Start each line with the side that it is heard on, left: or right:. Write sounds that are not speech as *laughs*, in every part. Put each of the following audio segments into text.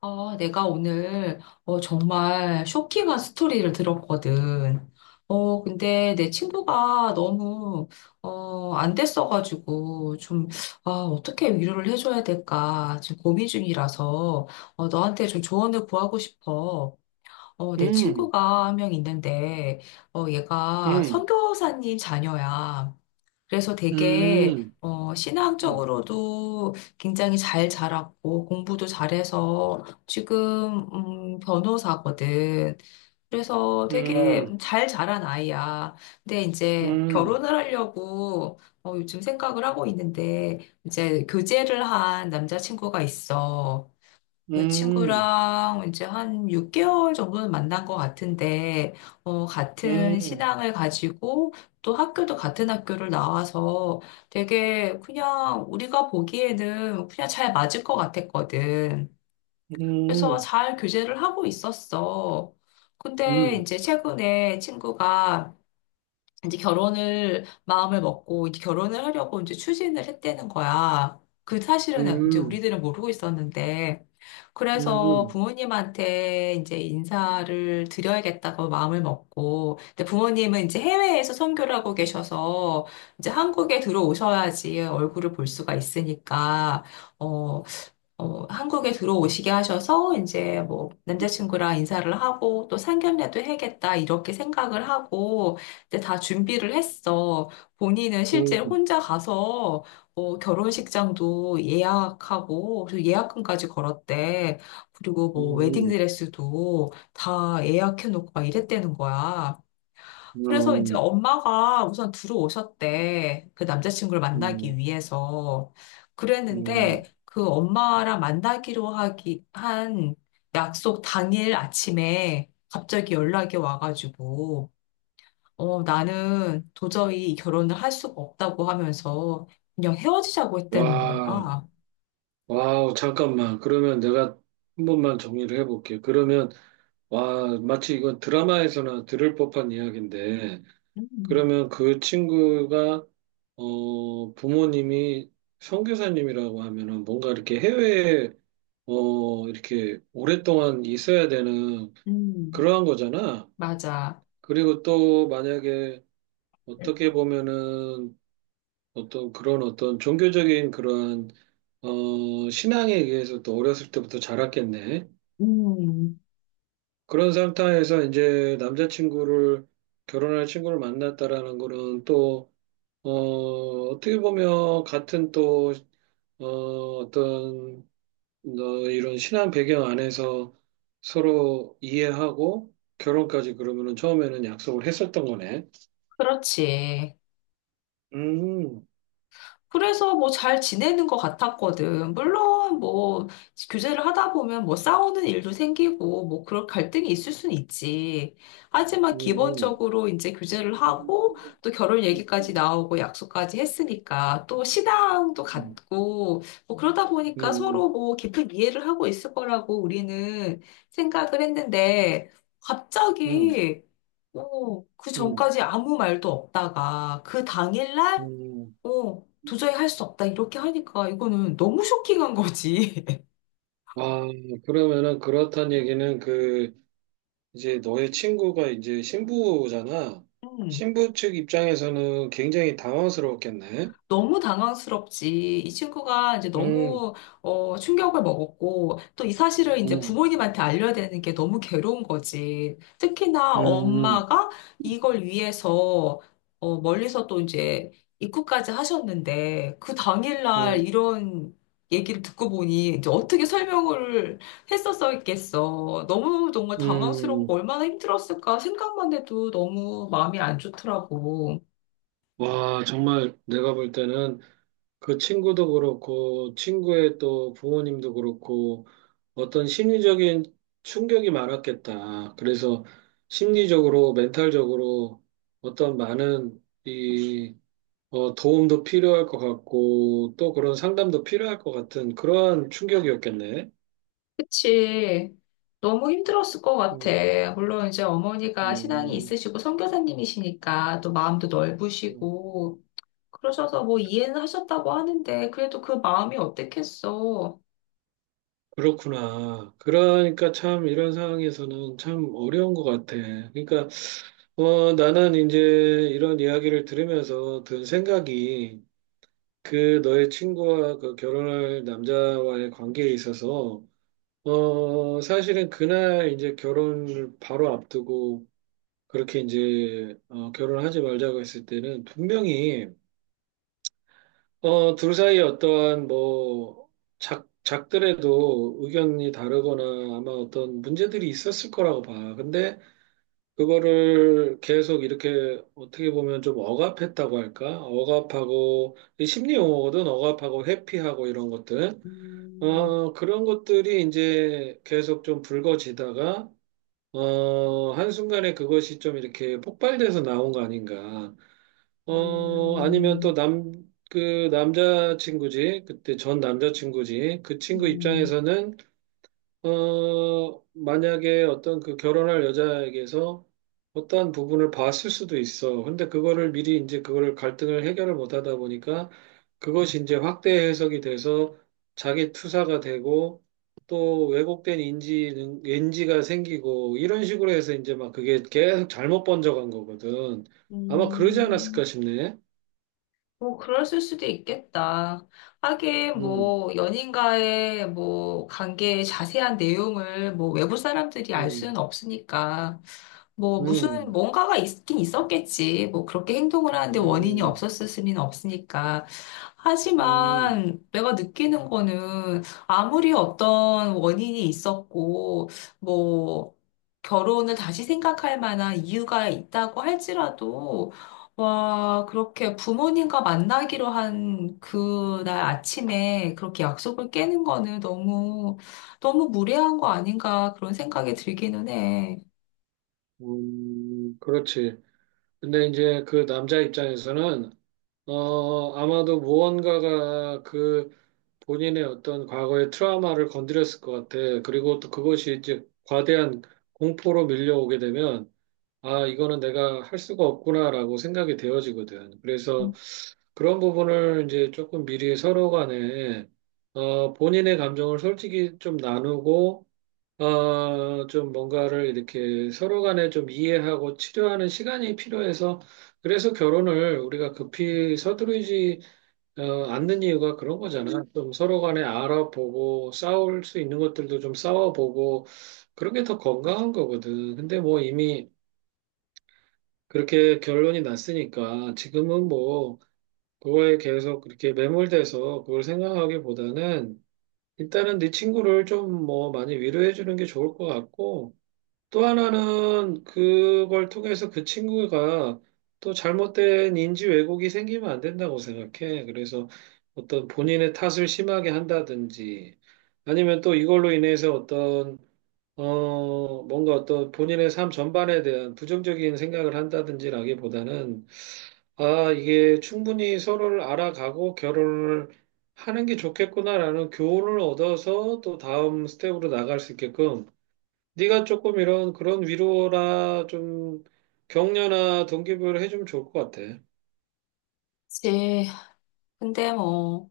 left: 내가 오늘 정말 쇼킹한 스토리를 들었거든. 근데 내 친구가 너무 안 됐어가지고 좀 어떻게 위로를 해줘야 될까 지금 고민 중이라서 너한테 좀 조언을 구하고 싶어. 내
right: 음,
left: 친구가 한 명 있는데 얘가
right: 음,
left: 선교사님 자녀야. 그래서 되게
right: 음, 음,
left: 신앙적으로도 굉장히 잘 자랐고 공부도 잘해서 지금 변호사거든. 그래서 되게
right: 음,
left: 잘 자란 아이야. 근데 이제
right: 음, 음,
left: 결혼을 하려고 요즘 생각을 하고 있는데 이제 교제를 한 남자친구가 있어. 그
right: 음,
left: 친구랑 이제 한 6개월 정도는 만난 것 같은데,
right: 음,
left: 같은
right: 음,
left: 신앙을 가지고 또 학교도 같은 학교를 나와서 되게 그냥 우리가 보기에는 그냥 잘 맞을 것 같았거든. 그래서
right: 음,
left: 잘 교제를 하고 있었어. 근데
right: 음,
left: 이제 최근에 친구가 이제 결혼을 마음을 먹고 이제 결혼을 하려고 이제 추진을 했다는 거야. 그 사실은 이제
right: 음,
left: 우리들은 모르고 있었는데 그래서 부모님한테 이제 인사를 드려야겠다고 마음을 먹고 근데 부모님은 이제 해외에서 선교를 하고 계셔서 이제 한국에 들어오셔야지 얼굴을 볼 수가 있으니까 어, 한국에 들어오시게 하셔서 이제 뭐 남자친구랑 인사를 하고 또 상견례도 해야겠다 이렇게 생각을 하고 이제 다 준비를 했어. 본인은 실제 혼자 가서 결혼식장도 예약하고 또 예약금까지 걸었대. 그리고 뭐 웨딩드레스도 다 예약해놓고 막 이랬다는 거야.
right: 음,
left: 그래서 이제
right: 음,
left: 엄마가 우선 들어오셨대. 그 남자친구를 만나기
right: 음,
left: 위해서. 그랬는데
right: 음.
left: 그 엄마랑 만나기로 하기 한 약속 당일 아침에 갑자기 연락이 와가지고, 나는 도저히 이 결혼을 할 수가 없다고 하면서 그냥 헤어지자고 했다는
right: 와,
left: 거야.
right: 와우, 잠깐만. 그러면 내가 한 번만 정리를 해볼게. 그러면, 와, 마치 이건 드라마에서나 들을 법한 이야기인데,
left: 음,
right: 그러면 그 친구가 부모님이 선교사님이라고 하면은 뭔가 이렇게 해외에 이렇게 오랫동안 있어야 되는
left: 음,
right: 그러한 거잖아.
left: 맞아.
right: 그리고 또 만약에 어떻게 보면은 어떤 그런 어떤 종교적인 그러한 신앙에 의해서 또 어렸을 때부터 자랐겠네.
left: 음,
right: 그런 상태에서 이제 남자친구를 결혼할 친구를 만났다라는 거는 또 어, 어떻게 보면 같은 또, 어, 어떤, 너 이런 신앙 배경 안에서 서로 이해하고 결혼까지 그러면은 처음에는 약속을 했었던 거네.
left: 그렇지.
right: 음,
left: 그래서 뭐 잘 지내는 것 같았거든. 물론 뭐 교제를 하다 보면 뭐 싸우는 일도 생기고 뭐 그런 갈등이 있을 순 있지. 하지만
right: 음,
left: 기본적으로 이제 교제를 하고 또 결혼 얘기까지 나오고 약속까지 했으니까 또 신앙도
right: 음,
left: 같고 뭐 그러다 보니까 서로
right: 음,
left: 뭐 깊은 이해를 하고 있을 거라고 우리는 생각을 했는데
right: 음,
left: 갑자기 그
right: 음,
left: 전까지 아무 말도 없다가 그 당일날
right: 음.
left: 도저히 할 수 없다. 이렇게 하니까 이거는 너무 쇼킹한 거지. *laughs*
right: 와, 그러면은 그렇단 얘기는 그, 이제 너의 친구가 이제 신부잖아.
left: 음.
right: 신부 측 입장에서는 굉장히 당황스러웠겠네.
left: 너무 당황스럽지. 이 친구가 이제
right: 음,
left: 너무 충격을 먹었고 또 이 사실을 이제
right: 음.
left: 부모님한테 알려야 되는 게 너무 괴로운 거지. 특히나
right: 음,
left: 엄마가 이걸 위해서 멀리서 또 이제 입국까지 하셨는데 그 당일날
right: 음,
left: 이런 얘기를 듣고 보니 이제 어떻게 설명을 했었겠어. 너무 정말 당황스럽고
right: 음.
left: 얼마나 힘들었을까 생각만 해도 너무 마음이 안 좋더라고.
right: 와, 정말 내가 볼 때는 그 친구도 그렇고, 친구의 또 부모님도 그렇고, 어떤 심리적인 충격이 많았겠다. 그래서 심리적으로, 멘탈적으로 어떤 많은 도움도 필요할 것 같고, 또 그런 상담도 필요할 것 같은 그러한 충격이었겠네.
left: 그치. 너무 힘들었을 것 같아.
right: 음,
left: 물론 이제 어머니가 신앙이
right: 음.
left: 있으시고 선교사님이시니까 또 마음도
right: 음.
left: 넓으시고 그러셔서 뭐 이해는 하셨다고 하는데 그래도 그 마음이 어땠겠어.
right: 그렇구나. 그러니까 참 이런 상황에서는 참 어려운 것 같아. 그러니까 나는 이제 이런 이야기를 들으면서 든 생각이 그 너의 친구와 그 결혼할 남자와의 관계에 있어서 사실은 그날 이제 결혼을 바로 앞두고 그렇게 이제 결혼하지 말자고 했을 때는 분명히 둘 사이 어떠한 뭐 작들에도 의견이 다르거나 아마 어떤 문제들이 있었을 거라고 봐. 근데 그거를 계속 이렇게 어떻게 보면 좀 억압했다고 할까? 억압하고 이 심리 용어거든. 억압하고 회피하고 이런 것들.
left: 음,
right: 그런 것들이 이제 계속 좀 불거지다가 한순간에 그것이 좀 이렇게 폭발돼서 나온 거 아닌가. 어, 아니면 또
left: 음,
right: 남, 그 남자친구지, 그때 전 남자친구지, 그 친구
left: 음,
right: 입장에서는, 만약에 어떤 그 결혼할 여자에게서 어떠한 부분을 봤을 수도 있어. 근데 그거를 미리 이제 그거를 갈등을 해결을 못 하다 보니까 그것이 이제 확대 해석이 돼서 자기 투사가 되고 또 왜곡된 인지가 생기고 이런 식으로 해서 이제 막 그게 계속 잘못 번져간 거거든. 아마 그러지
left: 음.
right: 않았을까 싶네.
left: 뭐, 그랬을 수도 있겠다. 하긴,
right: 음,
left: 뭐, 연인과의, 뭐, 관계의 자세한 내용을, 뭐, 외부 사람들이 알
right: 음,
left: 수는 없으니까. 뭐, 무슨,
right: 음,
left: 뭔가가 있긴 있었겠지. 뭐, 그렇게 행동을 하는데 원인이
right: 음,
left: 없었을 수는 없으니까.
right: 음,
left: 하지만 내가 느끼는 거는 아무리 어떤 원인이 있었고, 뭐, 결혼을 다시 생각할 만한 이유가 있다고 할지라도 와, 그렇게 부모님과 만나기로 한 그날 아침에 그렇게 약속을 깨는 거는 너무, 너무 무례한 거 아닌가 그런 생각이 들기는 해.
right: 그렇지. 근데 이제 그 남자 입장에서는, 아마도 무언가가 그 본인의 어떤 과거의 트라우마를 건드렸을 것 같아. 그리고 또 그것이 이제 과대한 공포로 밀려오게 되면, 아, 이거는 내가 할 수가 없구나라고 생각이 되어지거든. 그래서 그런 부분을 이제 조금 미리 서로 간에, 본인의 감정을 솔직히 좀 나누고, 좀 뭔가를 이렇게 서로 간에 좀 이해하고 치료하는 시간이 필요해서 그래서 결혼을 우리가 급히 서두르지 않는 이유가 그런 거잖아. 좀 서로 간에 알아보고 싸울 수 있는 것들도 좀 싸워보고 그런 게 더 건강한 거거든. 근데 뭐 이미 그렇게 결론이 났으니까 지금은 뭐 그거에 계속 그렇게 매몰돼서 그걸 생각하기보다는 일단은 네 친구를 좀 뭐 많이 위로해 주는 게 좋을 것 같고 또 하나는 그걸 통해서 그 친구가 또 잘못된 인지 왜곡이 생기면 안 된다고 생각해. 그래서 어떤 본인의 탓을 심하게 한다든지 아니면 또 이걸로 인해서 어떤 뭔가 어떤 본인의 삶 전반에 대한 부정적인 생각을 한다든지라기보다는 아 이게 충분히 서로를 알아가고 결혼을 하는 게 좋겠구나라는 교훈을 얻어서 또 다음 스텝으로 나갈 수 있게끔 네가 조금 이런 그런 위로나 좀 격려나 동기부여를 해주면 좋을 것 같아.
left: 그치. 근데 뭐,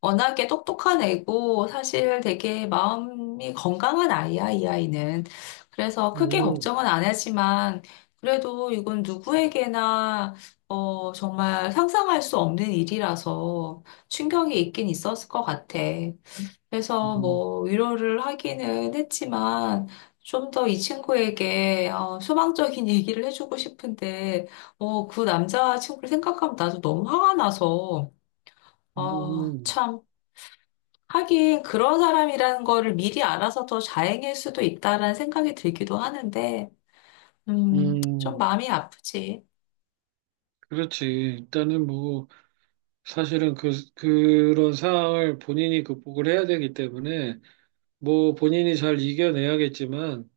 left: 워낙에 똑똑한 애고 사실 되게 마음이 건강한 아이야, 이 아이는. 그래서 크게
right: 음,
left: 걱정은 안 하지만 그래도 이건 누구에게나 정말 상상할 수 없는 일이라서 충격이 있긴 있었을 것 같아. 그래서
right: 음,
left: 뭐 위로를 하기는 했지만 좀 더 이 친구에게 소망적인 *laughs* 얘기를 해주고 싶은데 그 남자친구를 생각하면 나도 너무 화가 나서
right: 음,
left: 참 하긴 그런 사람이라는 거를 미리 알아서 더 자행일 수도 있다라는 생각이 들기도 하는데 좀
right: 음,
left: 마음이 아프지.
right: 그렇지. 일단은 뭐 사실은 그런 상황을 본인이 극복을 해야 되기 때문에 뭐 본인이 잘 이겨내야겠지만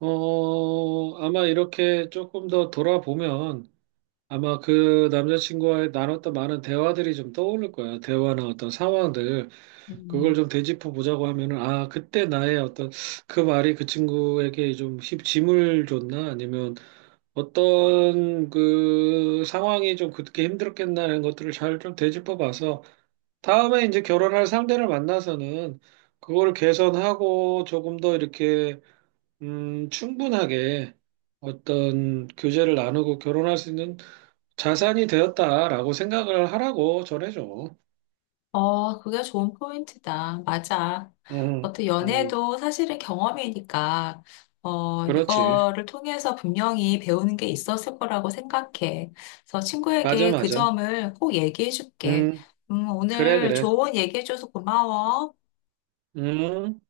right: 아마 이렇게 조금 더 돌아보면 아마 그 남자친구와의 나눴던 많은 대화들이 좀 떠오를 거야. 대화나 어떤 상황들. 그걸
left: 음.
right: 좀 되짚어 보자고 하면은, 아, 그때 나의 어떤, 그 말이 그 친구에게 좀 짐을 줬나? 아니면 어떤 그 상황이 좀 그렇게 힘들었겠나? 이런 것들을 잘 좀 되짚어 봐서, 다음에 이제 결혼할 상대를 만나서는 그거를 개선하고 조금 더 이렇게, 충분하게 어떤 교제를 나누고 결혼할 수 있는 자산이 되었다라고 생각을 하라고 전해줘.
left: 그게 좋은 포인트다. 맞아.
right: 응,
left: 어떤
right: 응,
left: 연애도 사실은 경험이니까,
right: 그렇지.
left: 이거를 통해서 분명히 배우는 게 있었을 거라고 생각해. 그래서
right: 맞아,
left: 친구에게 그
right: 맞아.
left: 점을 꼭 얘기해 줄게.
right: 음, 그래,
left: 오늘
right: 그래.
left: 좋은 얘기해줘서 고마워.
right: 음.